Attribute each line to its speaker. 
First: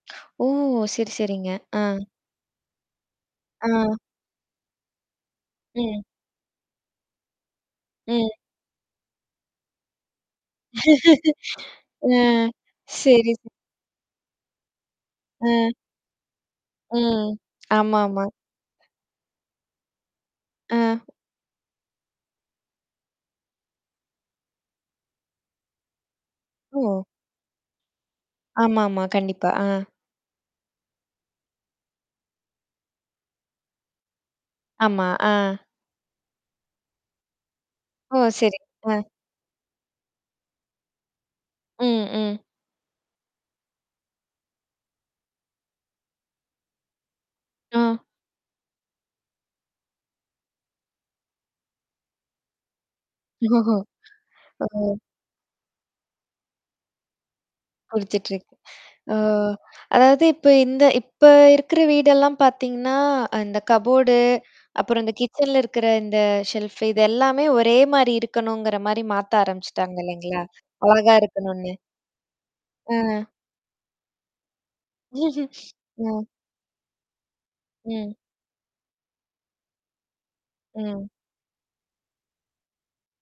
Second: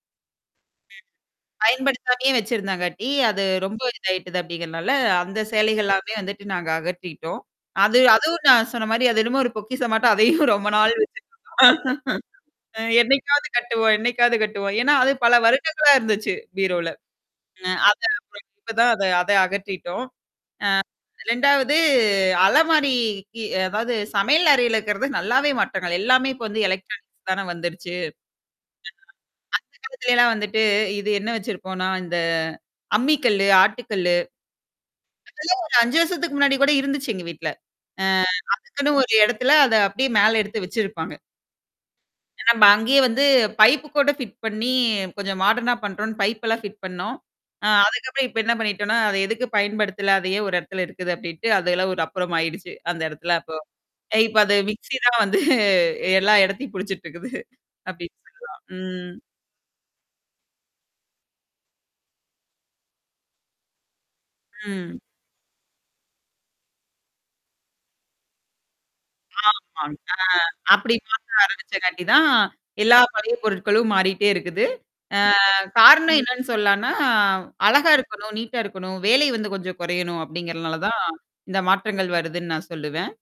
Speaker 1: ஓ! சரி, சரிங்க. அ.
Speaker 2: பயன்படுத்தாமயே வச்சிருந்தாங்காட்டி, அது ரொம்ப
Speaker 1: அ.
Speaker 2: இதாயிட்டது அப்படிங்கறதால, அந்தச்
Speaker 1: ம்.
Speaker 2: சேலைகள்லாமே வந்துட்டு நாங்க அகற்றிட்டோம். அது
Speaker 1: ம்.
Speaker 2: அதுவும் நான் சொன்ன மாதிரி அது என்னமோ ஒரு பொக்கிஷம் மாட்டம் அதையும் ரொம்ப நாள் வச்சிக்கிட்ருந்தோம்.
Speaker 1: அ.
Speaker 2: அ
Speaker 1: சரி.
Speaker 2: என்னைக்காவது கட்டுவோம் என்னைக்காவது கட்டுவோம். ஏன்னா, அது பல
Speaker 1: அ.
Speaker 2: வருடங்களா இருந்துச்சு, பீரோவுல.
Speaker 1: ம்.
Speaker 2: அ, அத
Speaker 1: ஆமாமா.
Speaker 2: [unintelligible] இப்ப தான் அத அத அகற்றிட்டோம்.
Speaker 1: அ.
Speaker 2: 2வது அலமாரிக்கு அதாவது சமையல் அறையில இருக்குறது நல்லாவே மாற்றங்கள். எல்லாமே இப்போ
Speaker 1: ஓ!
Speaker 2: எலெக்ட்ரானிக்ஸ் தானே வந்துருச்சு. [unintelligible] அ,
Speaker 1: ஆமாமா, கண்டிப்பா. அ.
Speaker 2: அந்தக் காலத்துல எல்லாம் வந்துட்டு இது என்ன வச்சிருப்போம்னா, இந்த அம்மிக்கல்லு, ஆட்டுக்கல்லு.
Speaker 1: ஆமா.
Speaker 2: அதெல்லாம்
Speaker 1: அ.
Speaker 2: ஒரு 5 வருஷத்துக்கு முன்னாடி கூட இருந்துச்சு, எங்க வீட்டுல. அ
Speaker 1: ஓ! சரி.
Speaker 2: அதுக்குன்னு
Speaker 1: அ.
Speaker 2: ஒரு இடத்துல, அத அப்படியே மேல எடுத்து வச்சிருப்பாங்க.
Speaker 1: ம், ம்.
Speaker 2: ஆமா. அங்கயே வந்து பைப் கூட ஃபிட் பண்ணி, கொஞ்சம் மாடர்னா பண்றோம்ன்னு, பைப் எல்லாம் ஃபிட் பண்ணோம். அ
Speaker 1: ம்.
Speaker 2: அதுக்கு அப்புறம் இப்ப என்ன பண்ணிட்டோம்னா, அது எதுக்கு பயன்படுத்தல? அதையே ஒரு இடத்துல இருக்குது? அப்படின்ட்டு அது எல்லாம் ஒரு அப்புறம் ஆயிடுச்சு. அந்த இடத்துல அப்போ.
Speaker 1: ஒஹோஹோ,
Speaker 2: அ இப்ப அது
Speaker 1: ஓஹோ!
Speaker 2: மிக்ஸி தான் வந்து எல்லா இடத்தையும் புடிச்சுக்கிட்டு இருக்குது. அப்படின்னு
Speaker 1: குடுச்சிட்ருக்.
Speaker 2: சொல்லலாம். ம்.
Speaker 1: ஓ! அதாவது இப்ப இந்த இப்ப இருக்கிற வீடு எல்லாம் பாத்தீங்கன்னா, அந்தக் கப்போர்டு,
Speaker 2: ம்.
Speaker 1: அப்புறம் இந்தக் கிட்சன்ல இருக்கிற இந்த ஷெல்ஃப், இதெல்லாமே ஒரே மாதிரி இருக்கணுங்கிற மாதிரி மாத்த
Speaker 2: ஆமா.
Speaker 1: ஆரம்பிச்சிட்டாங்க
Speaker 2: ஆ,
Speaker 1: இல்லீங்களா?
Speaker 2: அப்படி
Speaker 1: அழகா
Speaker 2: மாத்த
Speaker 1: இருக்கணும்னு.
Speaker 2: ஆரம்பிச்சங்காட்டி தான், எல்லா
Speaker 1: அ.
Speaker 2: பழைய பொருட்களும் மாறிட்டே இருக்குது. அ, காரணம்
Speaker 1: ம்.
Speaker 2: என்னன்னு சொல்லான்னா. அழகா
Speaker 1: ம்.
Speaker 2: இருக்கணும். நீட்டா இருக்கணும். வேலை வந்து கொஞ்சம் குறையணும் அப்படிங்கறதுனால தான்,
Speaker 1: ம்.
Speaker 2: இந்த மாற்றங்கள் வருதுன்னு நான் சொல்லுவேன்.